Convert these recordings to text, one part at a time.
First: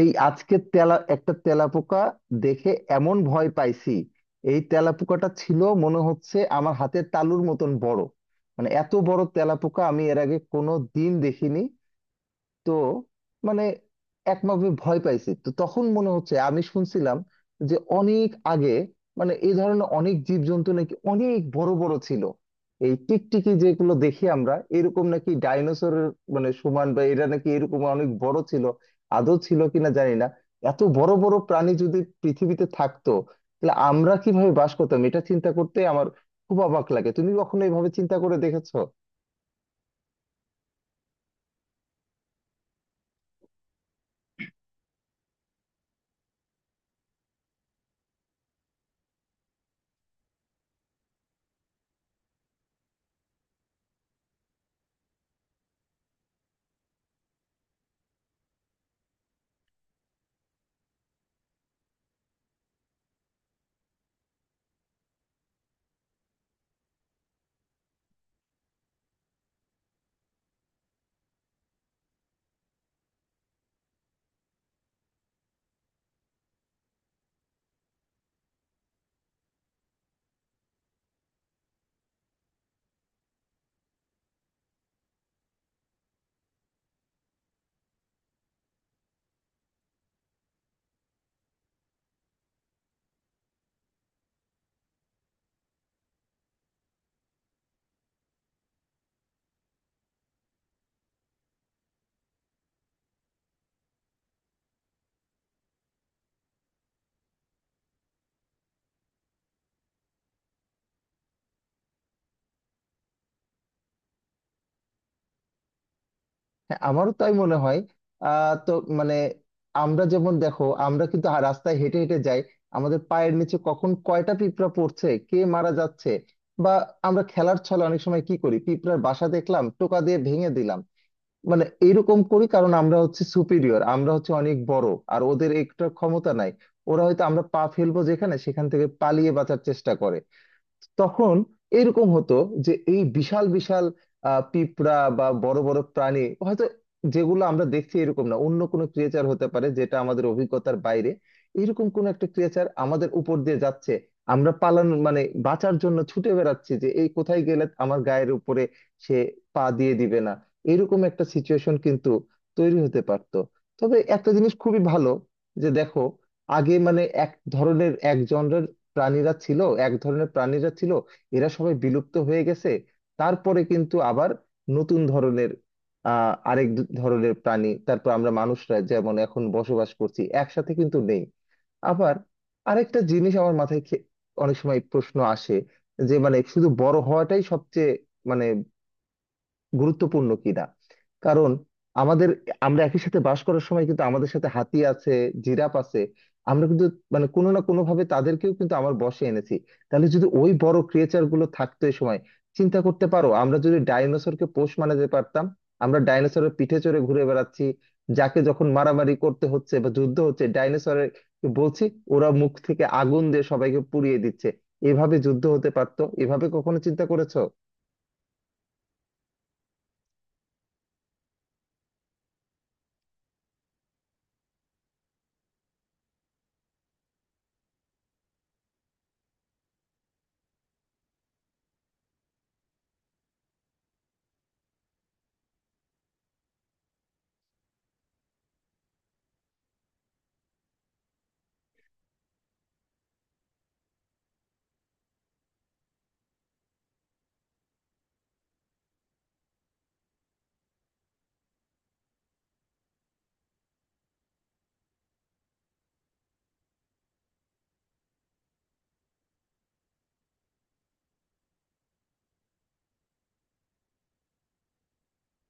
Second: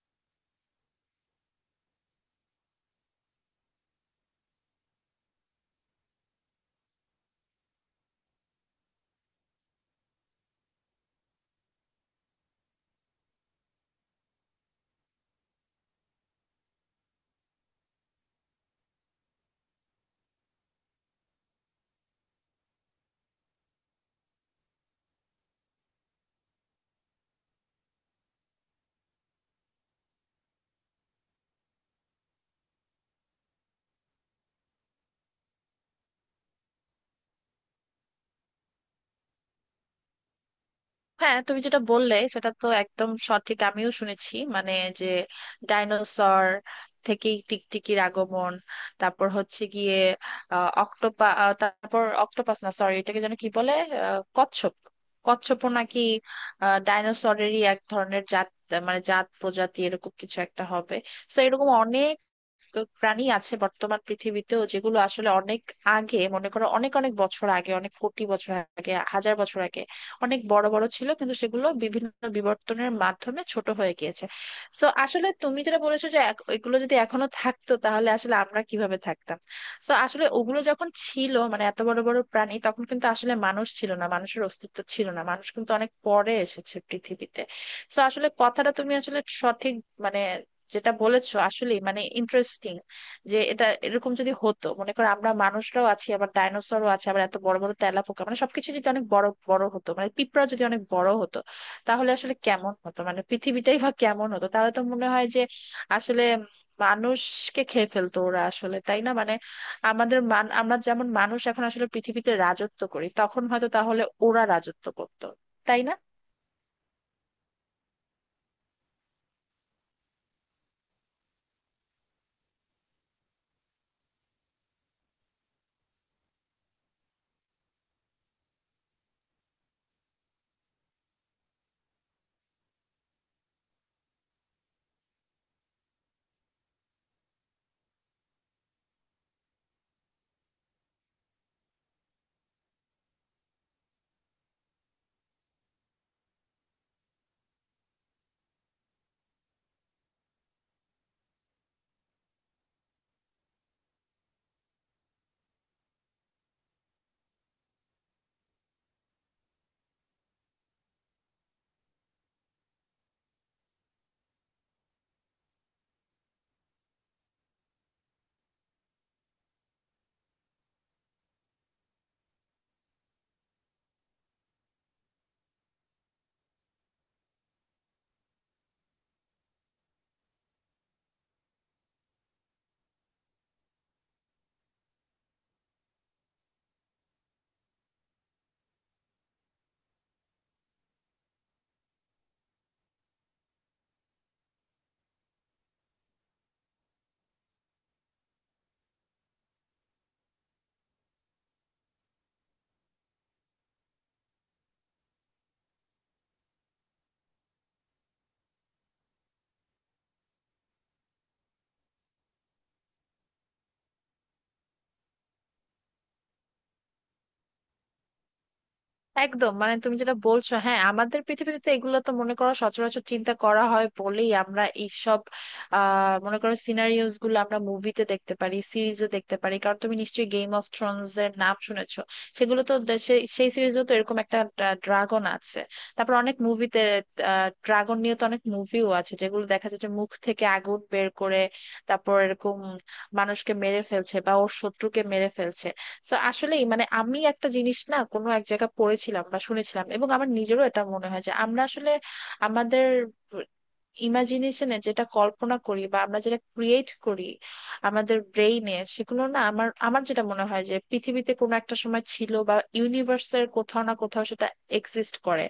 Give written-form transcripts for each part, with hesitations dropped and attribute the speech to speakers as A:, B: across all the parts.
A: এই আজকে একটা তেলাপোকা দেখে এমন ভয় পাইছি। এই তেলাপোকাটা ছিল মনে হচ্ছে আমার হাতের তালুর মতন বড়। মানে এত বড় তেলাপোকা আমি এর আগে কোনো দিন দেখিনি। তো মানে একভাবে ভয় পাইছি তো তখন মনে হচ্ছে আমি শুনছিলাম যে অনেক আগে মানে এই ধরনের অনেক জীবজন্তু নাকি অনেক বড় বড় ছিল। এই টিকটিকি যেগুলো দেখি আমরা এরকম নাকি ডাইনোসরের মানে সমান, বা এরা নাকি এরকম অনেক বড় ছিল। আদৌ ছিল কিনা জানি না। এত বড় বড় প্রাণী যদি পৃথিবীতে থাকতো তাহলে আমরা কিভাবে বাস করতাম, এটা চিন্তা করতে আমার খুব অবাক লাগে। তুমি কখনো এইভাবে চিন্তা করে দেখেছো?
B: হ্যাঁ, তুমি যেটা বললে সেটা তো একদম সঠিক। আমিও শুনেছি, মানে যে ডাইনোসর থেকে টিকটিকির আগমন, তারপর হচ্ছে গিয়ে অক্টোপা তারপর অক্টোপাস না, সরি, এটাকে যেন কি বলে, কচ্ছপ। কচ্ছপও নাকি ডাইনোসরেরই এক ধরনের জাত, মানে জাত প্রজাতি এরকম কিছু একটা হবে। তো এরকম অনেক প্রাণী আছে বর্তমান পৃথিবীতেও, যেগুলো আসলে অনেক আগে, মনে করো অনেক অনেক বছর আগে, অনেক কোটি বছর আগে, হাজার বছর আগে অনেক বড় বড় ছিল, কিন্তু সেগুলো বিভিন্ন বিবর্তনের মাধ্যমে ছোট হয়ে গিয়েছে। সো আসলে তুমি যেটা বলেছো যে এগুলো যদি এখনো থাকতো তাহলে আসলে আমরা কিভাবে থাকতাম। সো আসলে ওগুলো যখন ছিল, মানে এত বড় বড় প্রাণী, তখন কিন্তু আসলে মানুষ ছিল না, মানুষের অস্তিত্ব ছিল না, মানুষ কিন্তু অনেক পরে এসেছে পৃথিবীতে। সো আসলে কথাটা তুমি আসলে সঠিক মানে যেটা বলেছো, আসলে মানে ইন্টারেস্টিং যে এটা এরকম যদি হতো। মনে করো, আমরা মানুষরাও আছি, আবার ডাইনোসরও আছে, আবার এত বড় বড় তেলাপোকা, মানে সবকিছু যদি অনেক বড় বড় হতো, মানে পিঁপড়া যদি অনেক বড় হতো, তাহলে আসলে কেমন হতো, মানে পৃথিবীটাই বা কেমন হতো? তাহলে তো মনে হয় যে আসলে মানুষকে খেয়ে ফেলতো ওরা আসলে, তাই না? মানে আমাদের মান আমরা যেমন মানুষ এখন আসলে পৃথিবীতে রাজত্ব করি, তখন হয়তো তাহলে ওরা রাজত্ব করতো, তাই না?
A: হ্যাঁ, আমারও তাই মনে হয়। তো মানে আমরা যেমন দেখো, আমরা কিন্তু রাস্তায় হেঁটে হেঁটে যাই, আমাদের পায়ের নিচে কখন কয়টা পিঁপড়া পড়ছে, কে মারা যাচ্ছে। বা আমরা খেলার ছলে অনেক সময় কি করি, পিঁপড়ার বাসা দেখলাম টোকা দিয়ে ভেঙে দিলাম। মানে এইরকম করি কারণ আমরা হচ্ছে সুপিরিয়র, আমরা হচ্ছে অনেক বড়, আর ওদের একটা ক্ষমতা নাই। ওরা হয়তো আমরা পা ফেলবো যেখানে সেখান থেকে পালিয়ে বাঁচার চেষ্টা করে। তখন এরকম হতো যে এই বিশাল বিশাল পিঁপড়া বা বড় বড় প্রাণী হয়তো, যেগুলো আমরা দেখছি এরকম না, অন্য কোনো ক্রিয়েচার হতে পারে যেটা আমাদের অভিজ্ঞতার বাইরে, এরকম কোন একটা ক্রিয়েচার আমাদের উপর দিয়ে যাচ্ছে। আমরা পালানোর মানে বাঁচার জন্য ছুটে বেড়াচ্ছি যে এই কোথায় গেলে আমার গায়ের উপরে সে পা দিয়ে দিবে না। এরকম একটা সিচুয়েশন কিন্তু তৈরি হতে পারতো। তবে একটা জিনিস খুবই ভালো, যে দেখো আগে মানে এক ধরনের এক জনরের প্রাণীরা ছিল, এক ধরনের প্রাণীরা ছিল, এরা সবাই বিলুপ্ত হয়ে গেছে। তারপরে কিন্তু আবার নতুন ধরনের আরেক ধরনের প্রাণী, তারপর আমরা মানুষরা যেমন এখন বসবাস করছি একসাথে কিন্তু নেই। আবার আরেকটা জিনিস আমার মাথায় অনেক সময় প্রশ্ন আসে, যে মানে শুধু বড় হওয়াটাই সবচেয়ে মানে গুরুত্বপূর্ণ কিনা। কারণ আমাদের আমরা একই সাথে বাস করার সময় কিন্তু আমাদের সাথে হাতি আছে, জিরাফ আছে, আমরা কিন্তু মানে কোনো না কোনো ভাবে তাদেরকেও কিন্তু আমার বশে এনেছি। তাহলে যদি ওই বড় ক্রিয়েচার গুলো থাকতো এই সময়, চিন্তা করতে পারো আমরা যদি ডাইনোসরকে পোষ মানাতে পারতাম, আমরা ডাইনোসরের পিঠে চড়ে ঘুরে বেড়াচ্ছি, যাকে যখন মারামারি করতে হচ্ছে বা যুদ্ধ হচ্ছে ডাইনোসরের বলছি, ওরা মুখ থেকে আগুন দিয়ে সবাইকে পুড়িয়ে দিচ্ছে, এভাবে যুদ্ধ হতে পারতো। এভাবে কখনো চিন্তা করেছো?
B: একদম, মানে তুমি যেটা বলছো, হ্যাঁ আমাদের পৃথিবীতে তো এগুলো তো মনে করো সচরাচর চিন্তা করা হয় বলেই আমরা এইসব মনে করো সিনারিওস গুলো আমরা মুভিতে দেখতে পারি, সিরিজে দেখতে পারি, কারণ তুমি নিশ্চয়ই গেম অফ থ্রোনস এর নাম শুনেছো। সেগুলো তো দেশে সেই সিরিজেও তো এরকম একটা ড্রাগন আছে। তারপর অনেক মুভিতে, ড্রাগন নিয়ে তো অনেক মুভিও আছে যেগুলো দেখা যাচ্ছে মুখ থেকে আগুন বের করে, তারপর এরকম মানুষকে মেরে ফেলছে বা ওর শত্রুকে মেরে ফেলছে। তো আসলেই মানে আমি একটা জিনিস না কোনো এক জায়গায় পড়েছিলাম বা শুনেছিলাম, এবং আমার নিজেরও এটা মনে হয় যে আমরা আসলে আমাদের ইমাজিনেশনে যেটা কল্পনা করি বা আমরা যেটা ক্রিয়েট করি আমাদের ব্রেইনে, সেগুলো না, আমার আমার যেটা মনে হয় যে পৃথিবীতে কোনো একটা সময় ছিল বা ইউনিভার্সের কোথাও না কোথাও সেটা এক্সিস্ট করে।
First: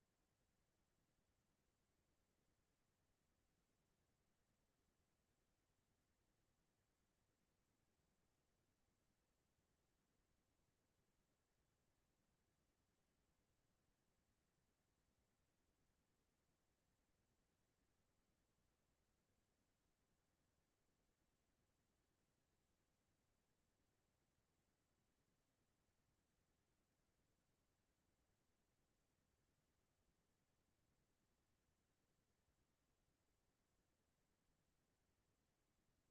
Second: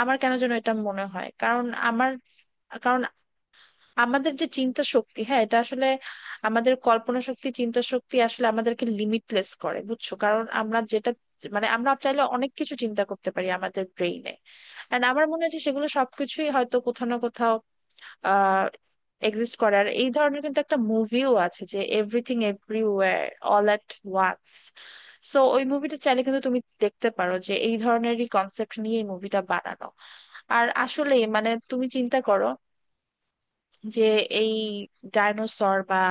B: আমার কেন যেন এটা মনে হয়, কারণ আমার, কারণ আমাদের যে চিন্তা শক্তি, হ্যাঁ এটা আসলে আমাদের কল্পনা শক্তি, চিন্তা শক্তি আসলে আমাদেরকে লিমিটলেস করে, বুঝছো? কারণ আমরা যেটা মানে আমরা চাইলে অনেক কিছু চিন্তা করতে পারি আমাদের ব্রেইনে। এন্ড আমার মনে হয় যে সেগুলো সবকিছুই হয়তো কোথাও না কোথাও আহ এক্সিস্ট করে। আর এই ধরনের কিন্তু একটা মুভিও আছে, যে everything everywhere all at once. So ওই মুভিটা চাইলে কিন্তু তুমি দেখতে পারো, যে এই ধরনেরই কনসেপ্ট নিয়ে এই মুভিটা বানানো। আর আসলে মানে তুমি চিন্তা করো যে এই ডাইনোসর বা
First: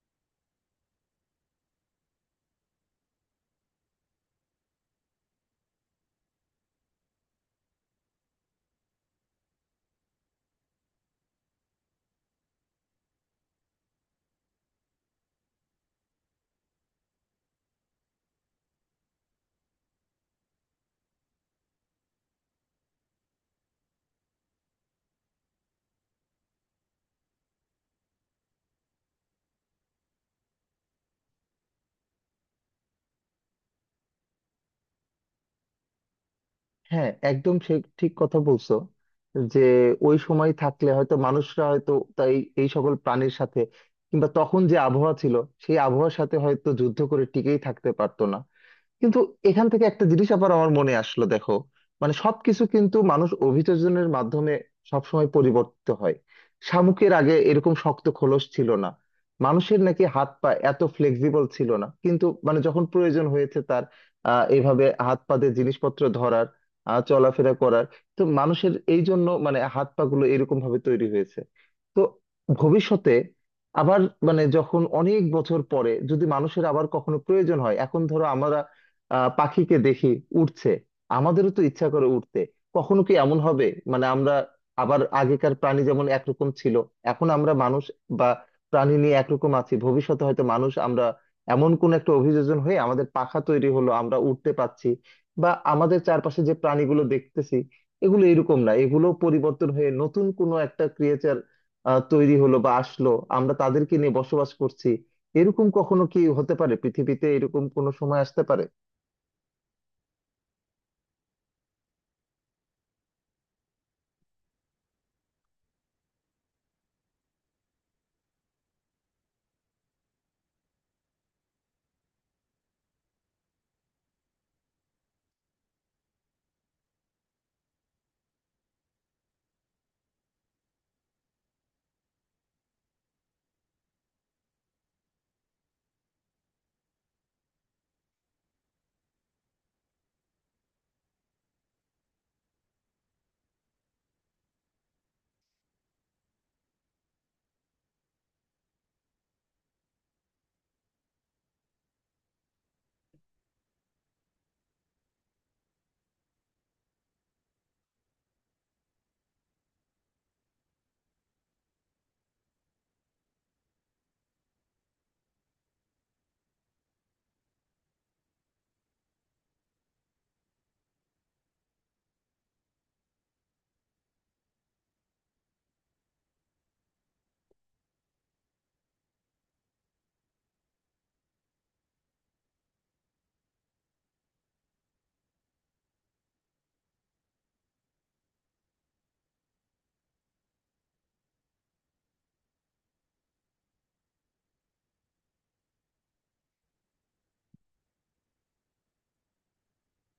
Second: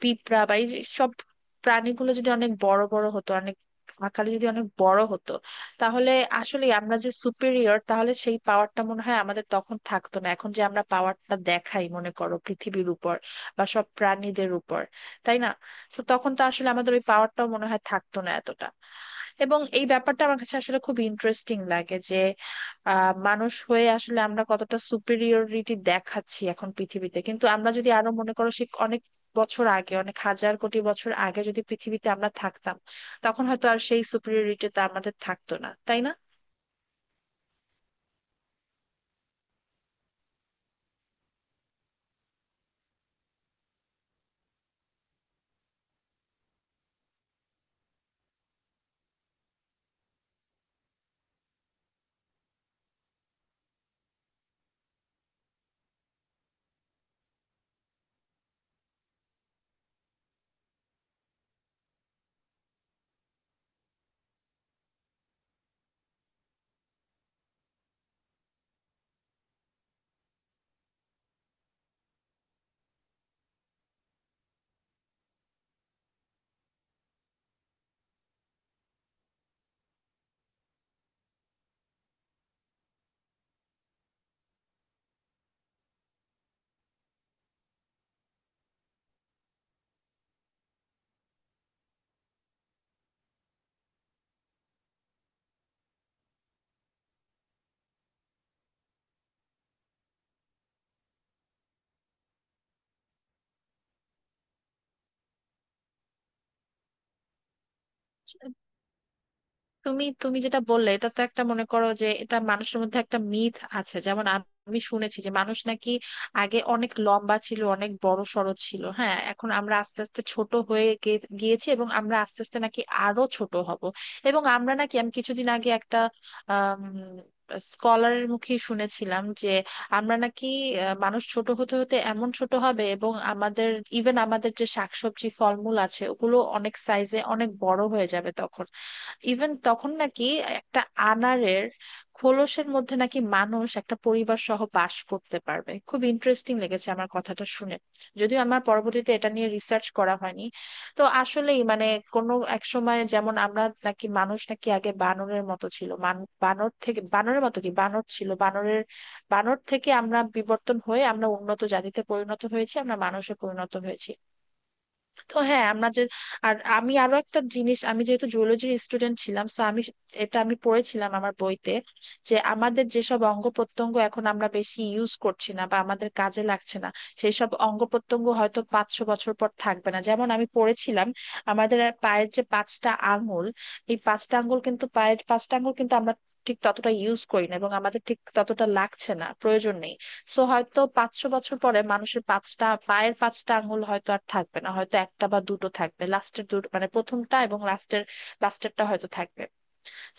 B: পিঁপড়া বা এই যে সব প্রাণীগুলো যদি অনেক বড় বড় হতো, অনেক আকারে যদি অনেক বড় হতো, তাহলে আসলে আমরা যে সুপিরিয়র, তাহলে সেই পাওয়ারটা মনে হয় আমাদের তখন থাকতো না। এখন যে আমরা পাওয়ারটা দেখাই মনে করো পৃথিবীর উপর বা সব প্রাণীদের উপর, তাই না? তো তখন তো আসলে আমাদের ওই পাওয়ারটাও মনে হয় থাকতো না এতটা। এবং এই ব্যাপারটা আমার কাছে আসলে খুব ইন্টারেস্টিং লাগে। মানুষ হয়ে আসলে আমরা কতটা সুপিরিয়রিটি দেখাচ্ছি এখন পৃথিবীতে, কিন্তু আমরা যদি আরো মনে করো সে অনেক বছর আগে, অনেক হাজার কোটি বছর আগে যদি পৃথিবীতে আমরা থাকতাম, তখন হয়তো আর সেই সুপিরিয়রিটিটা আমাদের থাকতো না, তাই
A: হ্যাঁ, একদম ঠিক ঠিক কথা বলছো, যে ওই সময় থাকলে হয়তো মানুষরা হয়তো তাই এই সকল প্রাণীর সাথে, কিংবা তখন যে আবহাওয়া ছিল সেই আবহাওয়ার সাথে হয়তো যুদ্ধ করে টিকেই থাকতে পারতো না। কিন্তু এখান থেকে একটা জিনিস আবার আমার মনে আসলো, দেখো মানে সবকিছু কিন্তু মানুষ অভিযোজনের মাধ্যমে সবসময় পরিবর্তিত হয়। শামুকের আগে এরকম শক্ত খোলস ছিল না, মানুষের নাকি হাত পা এত ফ্লেক্সিবল ছিল না, কিন্তু মানে যখন প্রয়োজন হয়েছে তার এভাবে হাত পা দিয়ে জিনিসপত্র ধরার, চলাফেরা করার, তো মানুষের এই জন্য মানে হাত পা গুলো এরকম ভাবে তৈরি হয়েছে। তো ভবিষ্যতে আবার মানে যখন অনেক বছর পরে যদি মানুষের আবার কখনো প্রয়োজন হয়, এখন ধরো আমরা পাখিকে দেখি উড়ছে, আমাদেরও তো ইচ্ছা করে উঠতে। কখনো কি এমন হবে মানে আমরা আবার আগেকার প্রাণী যেমন একরকম ছিল, এখন আমরা মানুষ বা প্রাণী নিয়ে একরকম আছি, ভবিষ্যতে হয়তো মানুষ আমরা এমন কোন একটা অভিযোজন হয়ে আমাদের পাখা তৈরি হলো, আমরা উঠতে পারছি, বা আমাদের চারপাশে যে প্রাণীগুলো দেখতেছি এগুলো এরকম না, এগুলো পরিবর্তন হয়ে নতুন কোনো একটা ক্রিয়েচার তৈরি হলো বা আসলো, আমরা তাদেরকে নিয়ে বসবাস করছি। এরকম কখনো কি হতে পারে? পৃথিবীতে এরকম কোনো সময় আসতে
B: না?
A: পারে?
B: তুমি তুমি যেটা বললে, এটা তো একটা, মনে করো যে এটা মানুষের মধ্যে একটা মিথ আছে, যেমন আমি শুনেছি যে মানুষ নাকি আগে অনেক লম্বা ছিল, অনেক বড় সড়ো ছিল, হ্যাঁ এখন আমরা আস্তে আস্তে ছোট হয়ে গিয়েছি, এবং আমরা আস্তে আস্তে নাকি আরো ছোট হব। এবং আমরা নাকি, আমি কিছুদিন আগে একটা আহ স্কলারের মুখে শুনেছিলাম যে আমরা নাকি মানুষ ছোট হতে হতে এমন ছোট হবে, এবং আমাদের ইভেন আমাদের যে শাকসবজি ফলমূল আছে ওগুলো অনেক সাইজে অনেক বড় হয়ে যাবে তখন। ইভেন তখন নাকি একটা আনারের খোলসের মধ্যে নাকি মানুষ একটা পরিবার সহ বাস করতে পারবে। খুব ইন্টারেস্টিং লেগেছে আমার কথাটা শুনে, যদিও আমার পরবর্তীতে এটা নিয়ে রিসার্চ করা হয়নি। তো আসলেই মানে কোনো এক সময় যেমন আমরা নাকি মানুষ নাকি আগে বানরের মতো ছিল, বানর থেকে, বানরের মতো কি বানর ছিল বানরের, বানর থেকে আমরা বিবর্তন হয়ে আমরা উন্নত জাতিতে পরিণত হয়েছি, আমরা মানুষে পরিণত হয়েছি। তো হ্যাঁ, আমরা যে আর আমি আরো একটা জিনিস, আমি যেহেতু জুওলজির স্টুডেন্ট ছিলাম তো আমি এটা আমি পড়েছিলাম আমার বইতে যে আমাদের যেসব অঙ্গ প্রত্যঙ্গ এখন আমরা বেশি ইউজ করছি না বা আমাদের কাজে লাগছে না, সেই সব অঙ্গ প্রত্যঙ্গ হয়তো 500 বছর পর থাকবে না। যেমন আমি পড়েছিলাম আমাদের পায়ের যে পাঁচটা আঙ্গুল, এই পাঁচটা আঙ্গুল কিন্তু পায়ের পাঁচটা আঙ্গুল কিন্তু আমরা ঠিক ততটা ইউজ করি না, এবং আমাদের ঠিক ততটা লাগছে না, প্রয়োজন নেই। সো হয়তো 500 বছর পরে মানুষের পাঁচটা পায়ের পাঁচটা আঙ্গুল হয়তো আর থাকবে না, হয়তো একটা বা দুটো থাকবে, লাস্টের দুটো, মানে প্রথমটা এবং লাস্টের লাস্টেরটা হয়তো থাকবে।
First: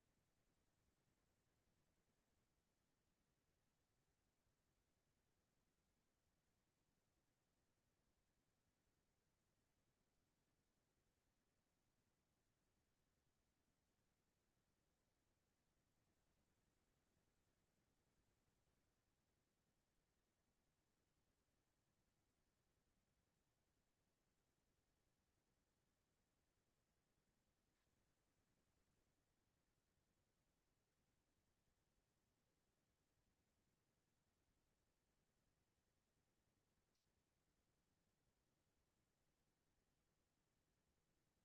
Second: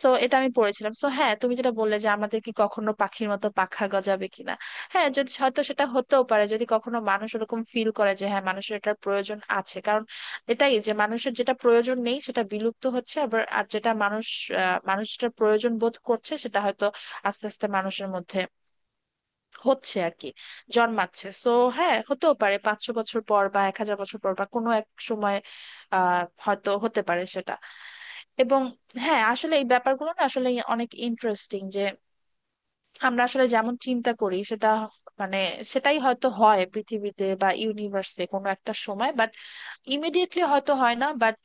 B: সো এটা আমি পড়েছিলাম। সো হ্যাঁ, তুমি যেটা বললে যে আমাদের কি কখনো পাখির মতো পাখা গজাবে কিনা, হ্যাঁ, যদি হয়তো সেটা হতেও পারে, যদি কখনো মানুষ ওরকম ফিল করে যে হ্যাঁ মানুষের এটার প্রয়োজন আছে। কারণ এটাই যে মানুষের যেটা প্রয়োজন নেই সেটা বিলুপ্ত হচ্ছে, আবার আর যেটা মানুষ মানুষ যেটা প্রয়োজন বোধ করছে সেটা হয়তো আস্তে আস্তে মানুষের মধ্যে হচ্ছে আর কি, জন্মাচ্ছে। তো হ্যাঁ, হতেও পারে 500 বছর পর বা 1,000 বছর পর বা কোনো এক সময় আহ হয়তো হতে পারে সেটা। এবং হ্যাঁ, আসলে এই ব্যাপারগুলো না আসলে অনেক ইন্টারেস্টিং, যে আমরা আসলে যেমন চিন্তা করি, সেটা মানে সেটাই হয়তো হয় পৃথিবীতে বা ইউনিভার্সে কোনো একটা সময়। বাট ইমিডিয়েটলি হয়তো হয় না, বাট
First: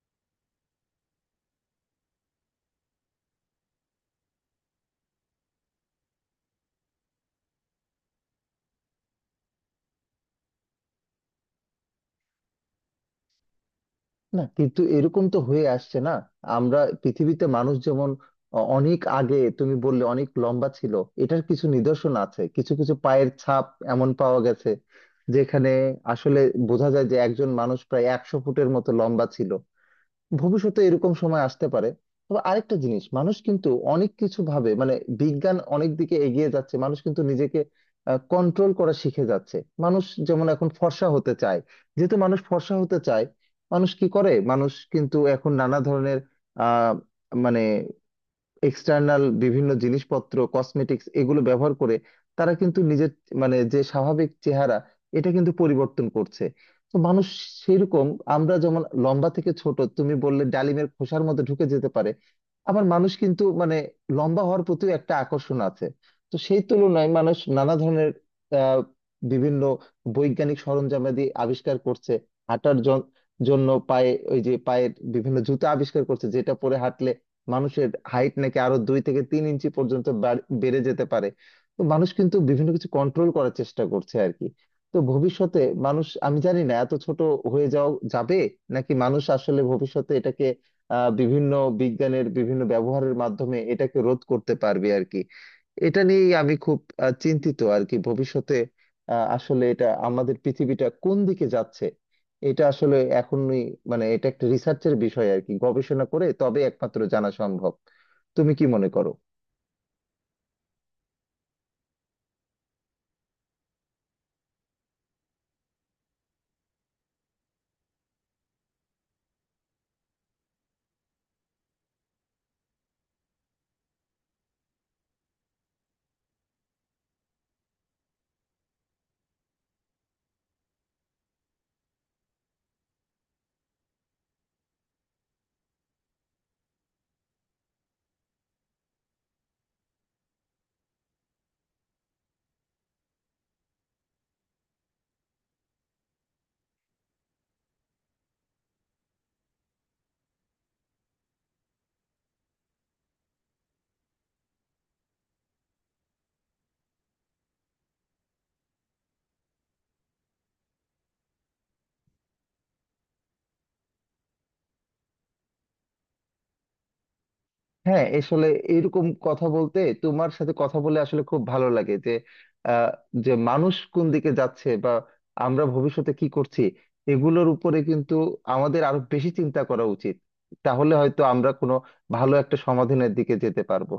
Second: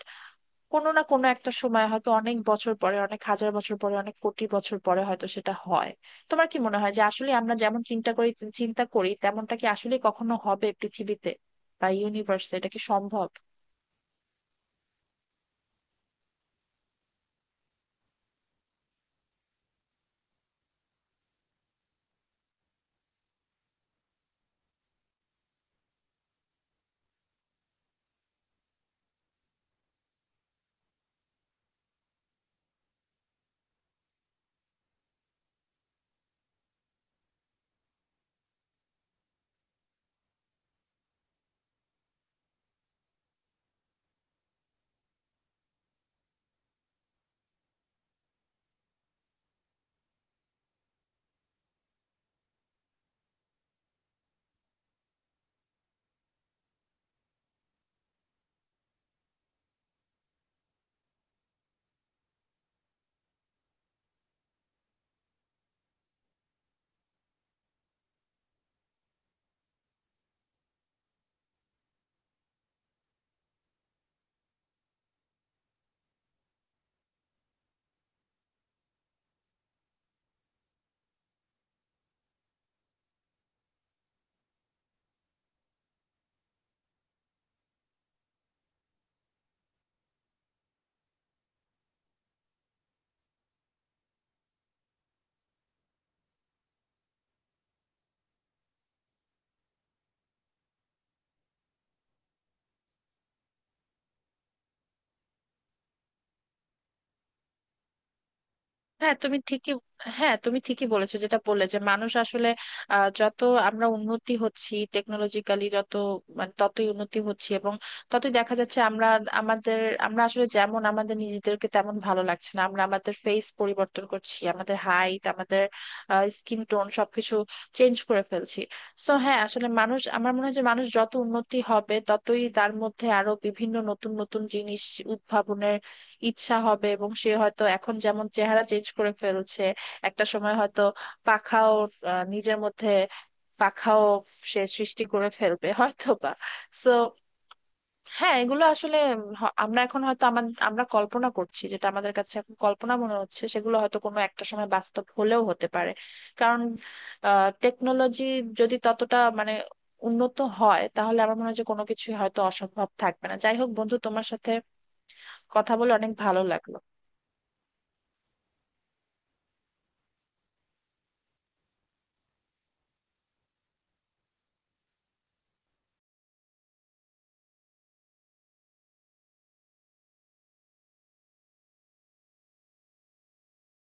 B: কোনো না কোনো একটা সময় হয়তো অনেক বছর পরে, অনেক হাজার বছর পরে, অনেক কোটি বছর পরে হয়তো সেটা হয়। তোমার কি মনে হয় যে আসলে আমরা যেমন চিন্তা করি তেমনটা কি আসলে কখনো হবে পৃথিবীতে বা ইউনিভার্সে, এটা কি সম্ভব?
A: না কিন্তু এরকম তো হয়ে আসছে না। আমরা পৃথিবীতে মানুষ যেমন অনেক আগে তুমি বললে অনেক লম্বা ছিল, এটার কিছু নিদর্শন আছে, কিছু কিছু পায়ের ছাপ এমন পাওয়া গেছে যেখানে আসলে বোঝা যায় যে একজন মানুষ প্রায় 100 ফুটের মতো লম্বা ছিল। ভবিষ্যতে এরকম সময় আসতে পারে। তবে আরেকটা জিনিস, মানুষ কিন্তু অনেক কিছু ভাবে, মানে বিজ্ঞান অনেক দিকে এগিয়ে যাচ্ছে, মানুষ কিন্তু নিজেকে কন্ট্রোল করা শিখে যাচ্ছে। মানুষ যেমন এখন ফর্সা হতে চায়, যেহেতু মানুষ ফর্সা হতে চায়, মানুষ কি করে, মানুষ কিন্তু এখন নানা ধরনের আহ মানে এক্সটার্নাল বিভিন্ন জিনিসপত্র, কসমেটিক্স এগুলো ব্যবহার করে, তারা কিন্তু নিজের মানে যে স্বাভাবিক চেহারা এটা কিন্তু পরিবর্তন করছে। তো মানুষ সেরকম, আমরা যেমন লম্বা থেকে ছোট তুমি বললে ডালিমের খোসার মধ্যে ঢুকে যেতে পারে, আবার মানুষ কিন্তু মানে লম্বা হওয়ার প্রতিও একটা আকর্ষণ আছে। তো সেই তুলনায় মানুষ নানা ধরনের আহ বিভিন্ন বৈজ্ঞানিক সরঞ্জামাদি আবিষ্কার করছে। হাঁটার জন- জন্য পায়ে ওই যে পায়ের বিভিন্ন জুতা আবিষ্কার করছে, যেটা পরে হাঁটলে মানুষের হাইট নাকি আরো 2 থেকে 3 ইঞ্চি পর্যন্ত বেড়ে যেতে পারে। তো মানুষ কিন্তু বিভিন্ন কিছু কন্ট্রোল করার চেষ্টা করছে আর কি। তো ভবিষ্যতে মানুষ, আমি জানি না এত ছোট হয়ে যাওয়া যাবে, নাকি মানুষ আসলে ভবিষ্যতে এটাকে বিভিন্ন বিজ্ঞানের বিভিন্ন ব্যবহারের মাধ্যমে এটাকে রোধ করতে পারবে আর কি। এটা নিয়েই আমি খুব চিন্তিত আর কি ভবিষ্যতে। আসলে এটা আমাদের পৃথিবীটা কোন দিকে যাচ্ছে, এটা আসলে এখনই মানে এটা একটা রিসার্চের বিষয় আর কি, গবেষণা করে তবে একমাত্র জানা সম্ভব। তুমি কি মনে করো?
B: হ্যাঁ তুমি ঠিকই হ্যাঁ, তুমি ঠিকই বলেছো, যেটা বললে যে মানুষ আসলে যত আমরা উন্নতি হচ্ছি টেকনোলজিক্যালি, যত মানে ততই উন্নতি হচ্ছি, এবং ততই দেখা যাচ্ছে আমরা আমাদের, আমরা আসলে যেমন আমাদের নিজেদেরকে তেমন ভালো লাগছে না, আমরা আমাদের ফেস পরিবর্তন করছি, আমাদের হাইট, আমাদের স্কিন টোন সবকিছু চেঞ্জ করে ফেলছি। সো হ্যাঁ, আসলে মানুষ আমার মনে হয় যে মানুষ যত উন্নতি হবে ততই তার মধ্যে আরো বিভিন্ন নতুন নতুন জিনিস উদ্ভাবনের ইচ্ছা হবে, এবং সে হয়তো এখন যেমন চেহারা চেঞ্জ করে ফেলছে, একটা সময় হয়তো পাখাও নিজের মধ্যে পাখাও সে সৃষ্টি করে ফেলবে হয়তো বা। সো হ্যাঁ, এগুলো আসলে আমরা এখন হয়তো আমাদের আমরা কল্পনা করছি, যেটা আমাদের কাছে এখন কল্পনা মনে হচ্ছে সেগুলো হয়তো কোনো একটা সময় বাস্তব হলেও হতে পারে। কারণ টেকনোলজি যদি ততটা মানে উন্নত হয়, তাহলে আমার মনে হয় যে কোনো কিছুই হয়তো অসম্ভব থাকবে না। যাই হোক বন্ধু, তোমার সাথে কথা বলে অনেক ভালো লাগলো।
A: হ্যাঁ, আসলে এরকম কথা বলতে, তোমার সাথে কথা বলে আসলে খুব ভালো লাগে, যে আহ, যে মানুষ কোন দিকে যাচ্ছে বা আমরা ভবিষ্যতে কি করছি, এগুলোর উপরে কিন্তু আমাদের আরো বেশি চিন্তা করা উচিত। তাহলে হয়তো আমরা কোনো ভালো একটা সমাধানের দিকে যেতে পারবো।